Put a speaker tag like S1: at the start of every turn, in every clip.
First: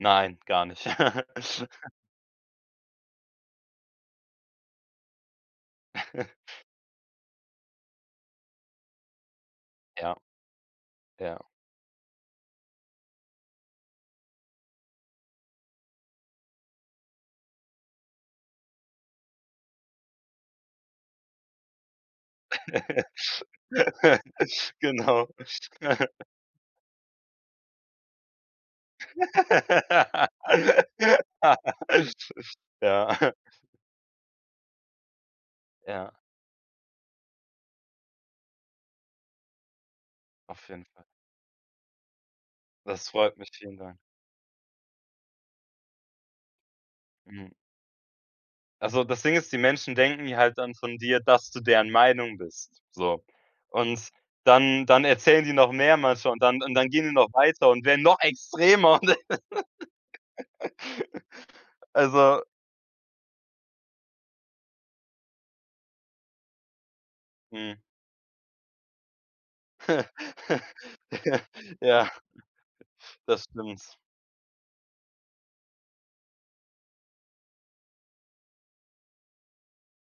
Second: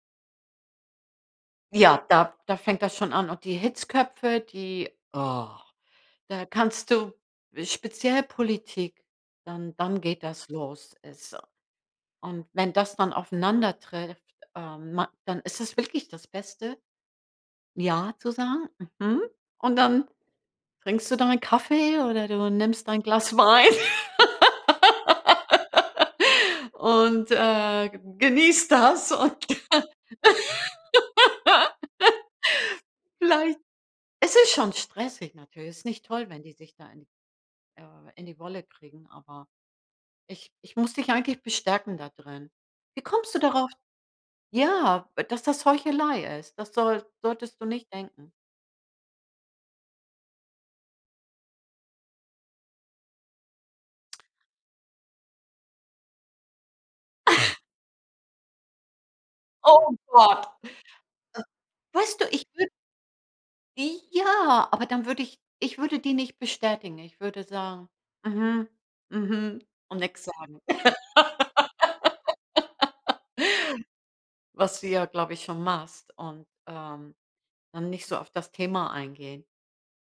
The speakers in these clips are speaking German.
S1: Nein, gar nicht.
S2: Ja, da da fängt das schon an, und die Hitzköpfe, die Da kannst du speziell Politik, dann dann
S1: Ja.
S2: geht das los. Ist so.
S1: Ja.
S2: Und wenn das dann aufeinandertrifft, ähm, ma dann ist es wirklich das Beste, „Ja“ zu sagen, „Mhm“ Und dann trinkst du deinen Kaffee, oder du nimmst dein Glas Wein.
S1: Genau.
S2: Und, äh, ge genießt das, und
S1: Ja.
S2: vielleicht Es ist schon stressig natürlich. Es ist nicht
S1: Ja.
S2: toll, wenn die sich da in äh, in die Wolle kriegen, aber ich
S1: Auf
S2: ich
S1: jeden
S2: muss
S1: Fall.
S2: dich eigentlich bestärken da drin. Wie
S1: Das
S2: kommst
S1: freut
S2: du
S1: mich,
S2: darauf
S1: vielen Dank.
S2: ja, dass das Heuchelei ist? Das soll
S1: Mhm.
S2: solltest du nicht denken.
S1: Ach so, das Ding ist, die Menschen denken ja halt dann von dir, dass du deren Meinung bist, so. Und dann dann erzählen die noch mehr manchmal, und dann und dann gehen die noch weiter und werden noch extremer.
S2: Oh Gott. Äh, weißt du,
S1: Also
S2: ich wür I ja, aber dann würde ich ich würde die nicht bestätigen. Ich würde
S1: Mhm.
S2: sagen: „Mhm. Mhm“, und nix sagen.
S1: Ja, das stimmt.
S2: Was du ja, glaube ich, schon machst und, ähm, dann nicht so auf das Thema eingehen.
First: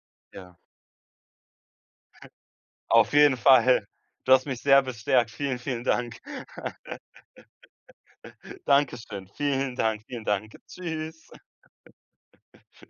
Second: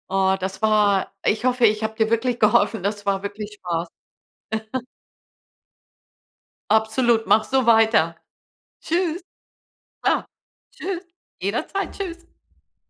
S2: Oh,
S1: Ja.
S2: das war Ich hoffe, ich habe dir wirklich geholfen. Das
S1: Auf
S2: war
S1: jeden
S2: wirklich
S1: Fall!
S2: Spaß.
S1: Du hast mich sehr bestärkt. Vielen, vielen Dank.
S2: Absolut. Mach so weiter. Tschüss.
S1: Dankeschön, vielen Dank, vielen
S2: Ah.
S1: Dank.
S2: Tschüss.
S1: Tschüss.
S2: Jederzeit. Tschüss.